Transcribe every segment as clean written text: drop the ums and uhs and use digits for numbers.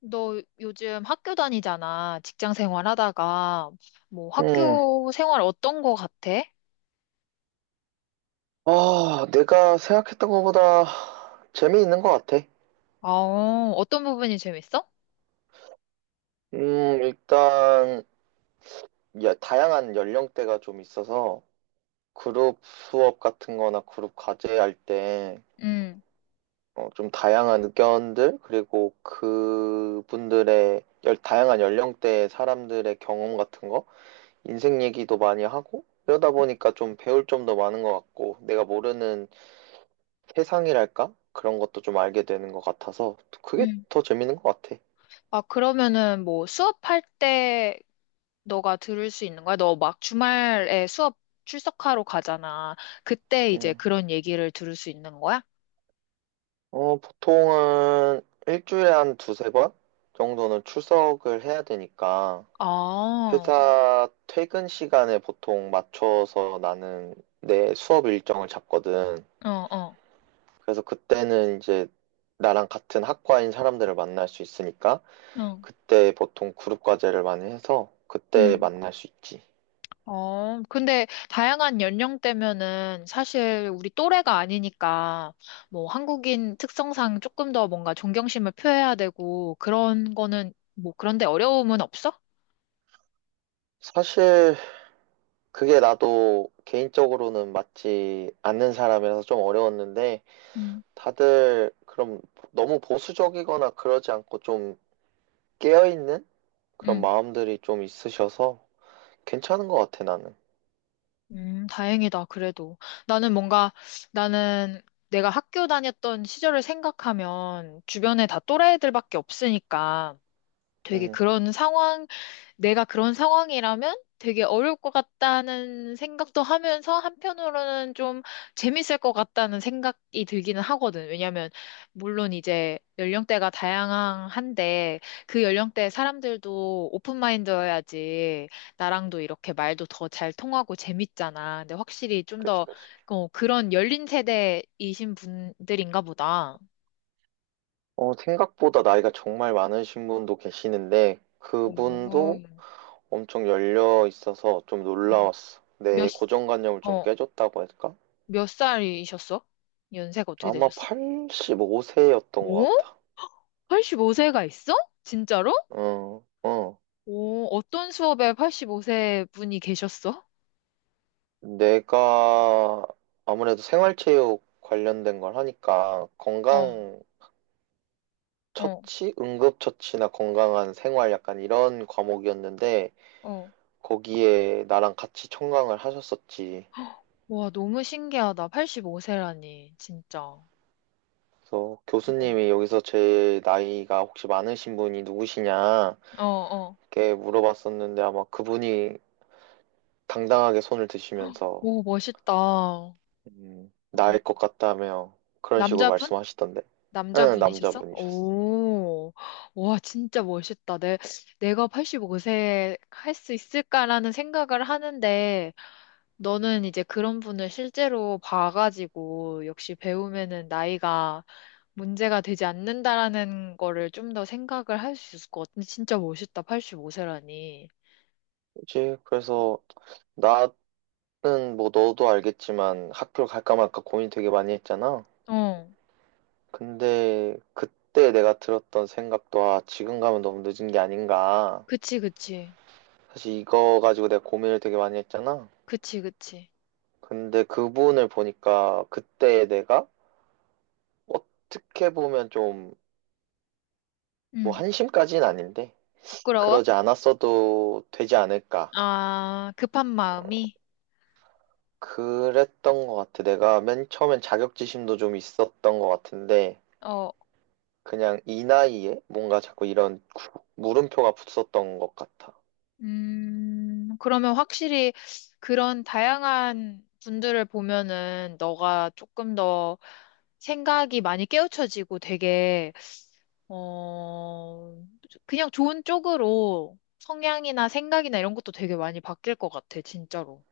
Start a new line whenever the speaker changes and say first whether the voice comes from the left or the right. left: 너 요즘 학교 다니잖아. 직장 생활 하다가, 뭐
right: 음,
left: 학교 생활 어떤 거 같아?
right: 아, 내가 생각했던 것보다 재미있는 것 같아.
left: 아, 어떤 부분이 재밌어?
right: 일단, 야, 다양한 연령대가 좀 있어서, 그룹 수업 같은 거나 그룹 과제 할 때,
left: 응,
right: 좀 다양한 의견들, 그리고 그분들의, 다양한 연령대의 사람들의 경험 같은 거, 인생 얘기도 많이 하고, 그러다 보니까 좀 배울 점도 많은 것 같고, 내가 모르는 세상이랄까? 그런 것도 좀 알게 되는 것 같아서, 그게
left: 응.
right: 더 재밌는 것 같아.
left: 아, 그러면은 뭐 수업할 때 너가 들을 수 있는 거야? 너 막 주말에 수업 출석하러 가잖아. 그때 이제
right: 음.
left: 그런 얘기를 들을 수 있는 거야?
right: 어, 보통은 일주일에 한 두세 번 정도는 출석을 해야 되니까
left: 아, 어,
right: 회사 퇴근 시간에 보통 맞춰서 나는 내 수업 일정을 잡거든.
left: 어, 어,
right: 그래서 그때는 이제 나랑 같은 학과인 사람들을 만날 수 있으니까 그때 보통 그룹 과제를 많이 해서 그때
left: 응.
right: 만날 수 있지.
left: 어, 근데 다양한 연령대면은 사실 우리 또래가 아니니까 뭐 한국인 특성상 조금 더 뭔가 존경심을 표해야 되고 그런 거는 뭐 그런데 어려움은 없어?
right: 사실 그게 나도 개인적으로는 맞지 않는 사람이라서 좀 어려웠는데
left: 음,
right: 다들 그럼 너무 보수적이거나 그러지 않고 좀 깨어있는 그런
left: 음,
right: 마음들이 좀 있으셔서 괜찮은 것 같아, 나는.
left: 다행이다, 그래도. 나는 뭔가, 나는 내가 학교 다녔던 시절을 생각하면 주변에 다 또래들밖에 없으니까 되게
right: 음.
left: 그런 상황 내가 그런 상황이라면 되게 어려울 것 같다는 생각도 하면서 한편으로는 좀 재밌을 것 같다는 생각이 들기는 하거든. 왜냐면 물론 이제 연령대가 다양한데 그 연령대 사람들도 오픈마인드여야지 나랑도 이렇게 말도 더 잘 통하고 재밌잖아. 근데 확실히 좀
right: 그치,
left: 더
right: 그치.
left: 어, 그런 열린 세대이신 분들인가 보다.
right: 어, 생각보다 나이가 정말 많으신 분도 계시는데
left: 오.
right: 그분도 엄청 열려 있어서 좀
left: 음.
right: 놀라웠어.
left: 몇,
right: 내
left: 시-
right: 고정관념을 좀
left: 어,
right: 깨줬다고 할까?
left: 몇 살이셨어? 연세가 어떻게
right: 아마
left: 되셨어?
right: 85세였던
left: 오?
right: 것 같아.
left: 85세가 있어? 진짜로?
right: 어, 어.
left: 오, 어떤 수업에 85세 분이 계셨어?
right: 내가 아무래도 생활체육 관련된 걸 하니까
left: 어.
right: 건강
left: 어,
right: 처치, 응급처치나 건강한 생활 약간 이런 과목이었는데
left: 어.
right: 거기에 나랑 같이 청강을 하셨었지.
left: 와, 너무 신기하다. 85세라니, 진짜. 어,
right: 그래서 교수님이 여기서 제 나이가 혹시 많으신 분이 누구시냐
left: 어, 어.
right: 이렇게 물어봤었는데 아마 그분이 당당하게 손을 드시면서
left: 오, 멋있다. 음.
right: 나일 것 같다며 그런 식으로
left: 남자분?
right: 말씀하시던데. 응,
left: 남자분이셨어?
right: 남자분이셨어.
left: 오, 와, 진짜 멋있다. 내가 85세 할 수 있을까라는 생각을 하는데, 너는 이제 그런 분을 실제로 봐가지고 역시 배우면은 나이가 문제가 되지 않는다라는 거를 좀 더 생각을 할 수 있을 것 같은데 진짜 멋있다. 85세라니.
right: 그치? 그래서 나는 뭐 너도 알겠지만 학교 갈까 말까 고민 되게 많이 했잖아.
left: 어.
right: 근데 그때 내가 들었던 생각도 아, 지금 가면 너무 늦은 게 아닌가.
left: 그치, 그치.
right: 사실 이거 가지고 내가 고민을 되게 많이 했잖아.
left: 그치, 그치.
right: 근데 그분을 보니까 그때 내가 어떻게 보면 좀 뭐
left: 응.
right: 한심까지는 아닌데
left: 부끄러워?
right: 그러지 않았어도 되지 않을까.
left: 아, 급한 마음이?
right: 그랬던 것 같아. 내가 맨 처음엔 자격지심도 좀 있었던 것 같은데
left: 어.
right: 그냥 이 나이에 뭔가 자꾸 이런 물음표가 붙었던 것 같아.
left: 그러면 확실히 그런 다양한 분들을 보면은 너가 조금 더 생각이 많이 깨우쳐지고 되게, 어, 그냥 좋은 쪽으로 성향이나 생각이나 이런 것도 되게 많이 바뀔 것 같아, 진짜로.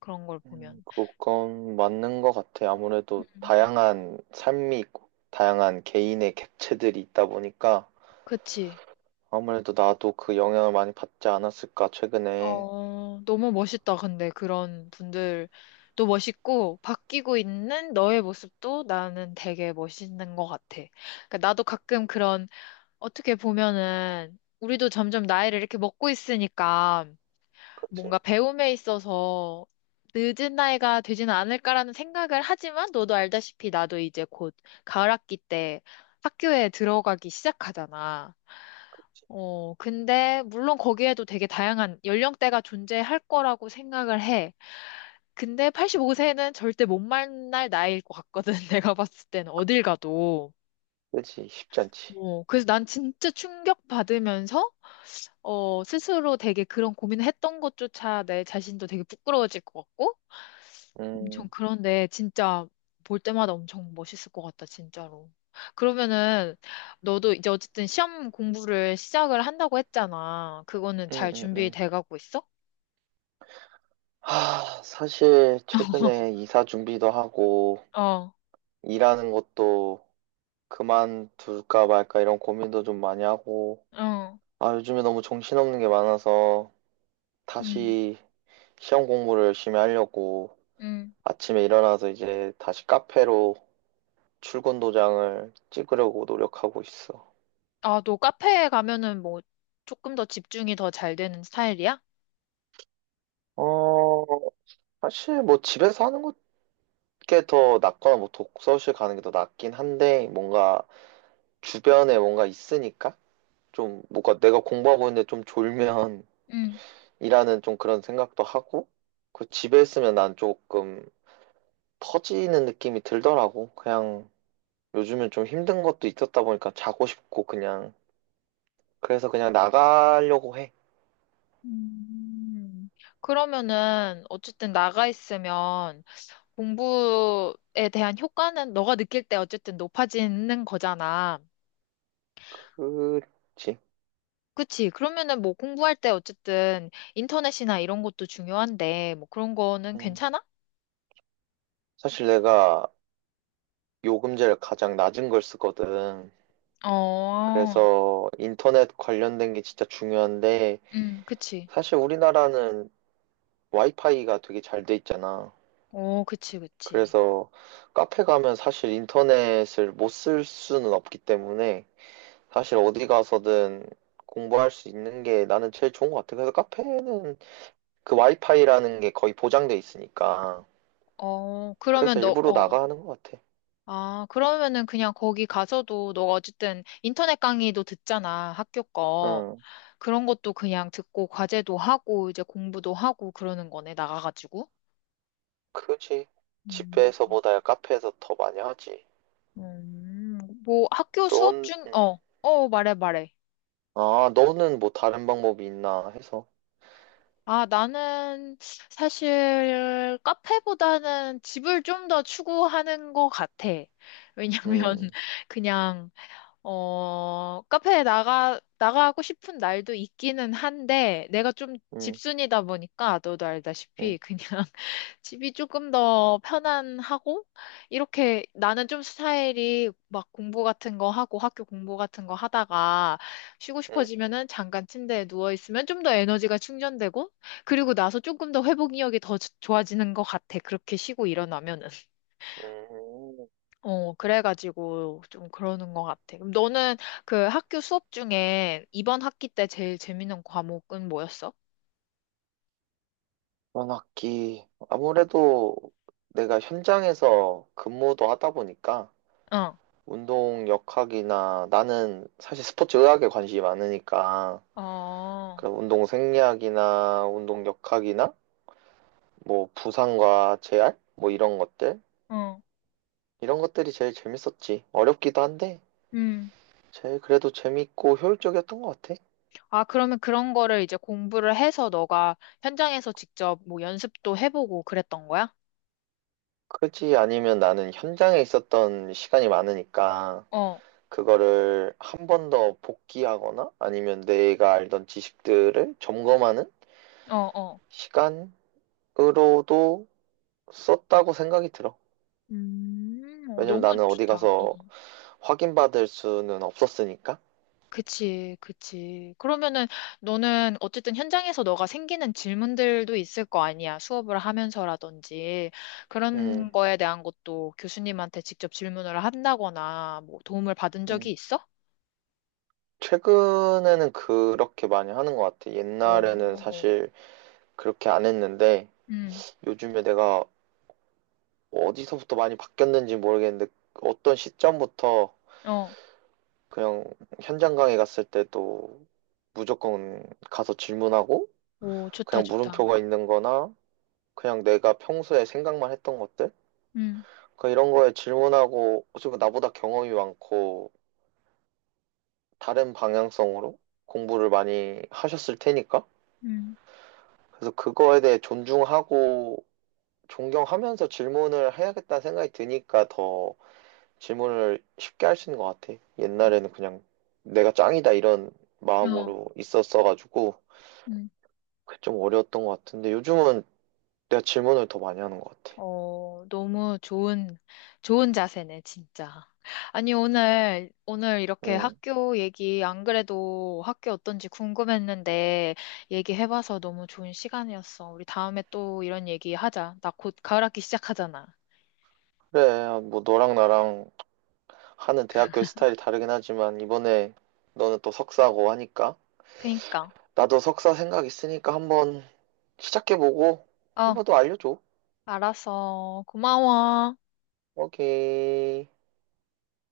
left: 그런 걸 보면.
right: 그건 맞는 것 같아. 아무래도
left: 음,
right: 다양한 삶이 있고, 다양한 개인의 객체들이 있다 보니까,
left: 그치.
right: 아무래도 나도 그 영향을 많이 받지 않았을까, 최근에.
left: 어, 너무 멋있다. 근데 그런 분들도 멋있고, 바뀌고 있는 너의 모습도 나는 되게 멋있는 것 같아. 그러니까 나도 가끔 그런, 어떻게 보면은, 우리도 점점 나이를 이렇게 먹고 있으니까, 뭔가
right: 그치.
left: 배움에 있어서 늦은 나이가 되지는 않을까라는 생각을 하지만, 너도 알다시피 나도 이제 곧 가을 학기 때 학교에 들어가기 시작하잖아. 어, 근데 물론 거기에도 되게 다양한 연령대가 존재할 거라고 생각을 해. 근데 85세는 절대 못 만날 나이일 것 같거든. 내가 봤을 때는 어딜 가도.
right: 그치, 쉽지 않지.
left: 어, 그래서 난 진짜 충격받으면서 스스로 되게 그런 고민을 했던 것조차 내 자신도 되게 부끄러워질 것 같고 엄청
right: 음,
left: 그런데 진짜 볼 때마다 엄청 멋있을 것 같다, 진짜로. 그러면은 너도 이제 어쨌든 시험 공부를 시작을 한다고 했잖아. 그거는
right: 음,
left: 잘
right: 음, 음.
left: 준비돼 가고 있어?
right: 하, 사실, 최근에 이사 준비도 하고,
left: 어,
right: 일하는 것도 그만둘까 말까 이런 고민도 좀 많이 하고,
left: 어,
right: 아, 요즘에 너무 정신없는 게 많아서,
left: 음,
right: 다시 시험 공부를 열심히 하려고,
left: 음.
right: 아침에 일어나서 이제 다시 카페로 출근 도장을 찍으려고 노력하고 있어.
left: 아, 너 카페에 가면은 뭐 조금 더 집중이 더 잘 되는 스타일이야?
right: 어, 사실 뭐 집에서 하는 게 더 낫거나 뭐 독서실 가는 게 더 낫긴 한데 뭔가 주변에 뭔가 있으니까 좀 뭔가 내가 공부하고 있는데 좀 졸면
left: 음.
right: 이라는 좀 그런 생각도 하고 그 집에 있으면 난 조금 터지는 느낌이 들더라고. 그냥 요즘은 좀 힘든 것도 있었다 보니까 자고 싶고 그냥 그래서 그냥 나가려고 해.
left: 음. 그러면은 어쨌든 나가 있으면 공부에 대한 효과는 너가 느낄 때 어쨌든 높아지는 거잖아.
right: 그
left: 그치. 그러면은 뭐 공부할 때 어쨌든 인터넷이나 이런 것도 중요한데, 뭐 그런 거는
right: 음,
left: 괜찮아?
right: 사실 내가 요금제를 가장 낮은 걸 쓰거든.
left: 어,
right: 그래서 인터넷 관련된 게 진짜 중요한데,
left: 그치.
right: 사실 우리나라는 와이파이가 되게 잘 돼 있잖아.
left: 어, 그치, 그치.
right: 그래서 카페 가면 사실 인터넷을 못 쓸 수는 없기 때문에, 사실 어디 가서든 공부할 수 있는 게 나는 제일 좋은 것 같아. 그래서 카페는 그 와이파이라는 게 거의 보장돼 있으니까.
left: 어, 그러면
right: 그래서 일부러 나가 하는 것 같아.
left: 아, 그러면은 그냥 거기 가서도 너가 어쨌든 인터넷 강의도 듣잖아, 학교 거.
right: 응.
left: 그런 것도 그냥 듣고 과제도 하고 이제 공부도 하고 그러는 거네, 나가가지고.
right: 그지.
left: 음,
right: 집에서보다야 카페에서 더 많이 하지.
left: 음, 뭐 학교 수업
right: 넌,
left: 중, 말해, 말해.
right: 아, 너는 뭐 다른 방법이 있나 해서.
left: 아, 나는 사실 카페보다는 집을 좀 더 추구하는 것 같아. 왜냐면
right: 음,
left: 그냥 카페에 나가고 싶은 날도 있기는 한데, 내가 좀
right: 음,
left: 집순이다 보니까, 너도
right: 음,
left: 알다시피, 그냥 집이 조금 더 편안하고, 이렇게 나는 좀 스타일이 막 공부 같은 거 하고, 학교 공부 같은 거 하다가, 쉬고
right: 음,
left: 싶어지면은 잠깐 침대에 누워있으면 좀 더 에너지가 충전되고, 그리고 나서 조금 더 회복력이 더 좋아지는 것 같아. 그렇게 쉬고 일어나면은.
right: 음.
left: 어, 그래가지고 좀 그러는 것 같아. 그럼 너는 그 학교 수업 중에 이번 학기 때 제일 재밌는 과목은 뭐였어?
right: 이번 학기. 아무래도 내가 현장에서 근무도 하다 보니까
left: 응.
right: 운동 역학이나 나는 사실 스포츠 의학에 관심이 많으니까
left: 어,
right: 그런 운동 생리학이나 운동 역학이나 뭐 부상과 재활? 뭐 이런 것들?
left: 응.
right: 이런 것들이 제일 재밌었지. 어렵기도 한데
left: 음.
right: 제일 그래도 재밌고 효율적이었던 것 같아.
left: 아, 그러면 그런 거를 이제 공부를 해서 너가 현장에서 직접 뭐 연습도 해보고 그랬던 거야?
right: 그렇지 아니면 나는 현장에 있었던 시간이 많으니까
left: 어,
right: 그거를 한 번 더 복기하거나 아니면 내가 알던 지식들을 점검하는
left: 어, 어.
right: 시간으로도 썼다고 생각이 들어.
left: 어,
right: 왜냐면
left: 너무
right: 나는 어디
left: 좋다.
right: 가서 확인받을 수는 없었으니까.
left: 그치, 그치. 그러면은 너는 어쨌든 현장에서 너가 생기는 질문들도 있을 거 아니야. 수업을 하면서라든지 그런
right: 음,
left: 거에 대한 것도 교수님한테 직접 질문을 한다거나 뭐 도움을 받은 적이
right: 음.
left: 있어?
right: 최근에는 그렇게 많이 하는 것 같아. 옛날에는
left: 어,
right: 사실 그렇게 안 했는데
left: 음,
right: 요즘에 내가 뭐 어디서부터 많이 바뀌었는지 모르겠는데 어떤 시점부터
left: 어,
right: 그냥 현장 강의 갔을 때도 무조건 가서 질문하고
left: 오, 좋다,
right: 그냥
left: 좋다.
right: 물음표가 있는 거나 그냥 내가 평소에 생각만 했던 것들
left: 음,
right: 그 이런 거에 질문하고 어차피 나보다 경험이 많고 다른 방향성으로 공부를 많이 하셨을 테니까
left: 음,
right: 그래서 그거에 대해 존중하고 존경하면서 질문을 해야겠다는 생각이 드니까 더 질문을 쉽게 할 수 있는 것 같아.
left: 어,
right: 옛날에는 그냥 내가 짱이다 이런 마음으로 있었어가지고
left: 응.
right: 그게 좀 어려웠던 것 같은데 요즘은 내가 질문을 더 많이 하는 것 같아.
left: 어, 너무 좋은 자세네, 진짜. 아니, 오늘 이렇게
right: 음
left: 학교 얘기, 안 그래도 학교 어떤지 궁금했는데, 얘기해봐서 너무 좋은 시간이었어. 우리 다음에 또 이런 얘기 하자. 나 곧 가을 학기 시작하잖아.
right: 그래, 뭐 너랑 나랑 하는 대학교의 스타일이 다르긴 하지만 이번에 너는 또 석사고 하니까
left: 그니까.
right: 나도 석사 생각 있으니까 한번 시작해보고
left: 어,
right: 한번 더 알려줘.
left: 알았어. 고마워.
right: 오케이.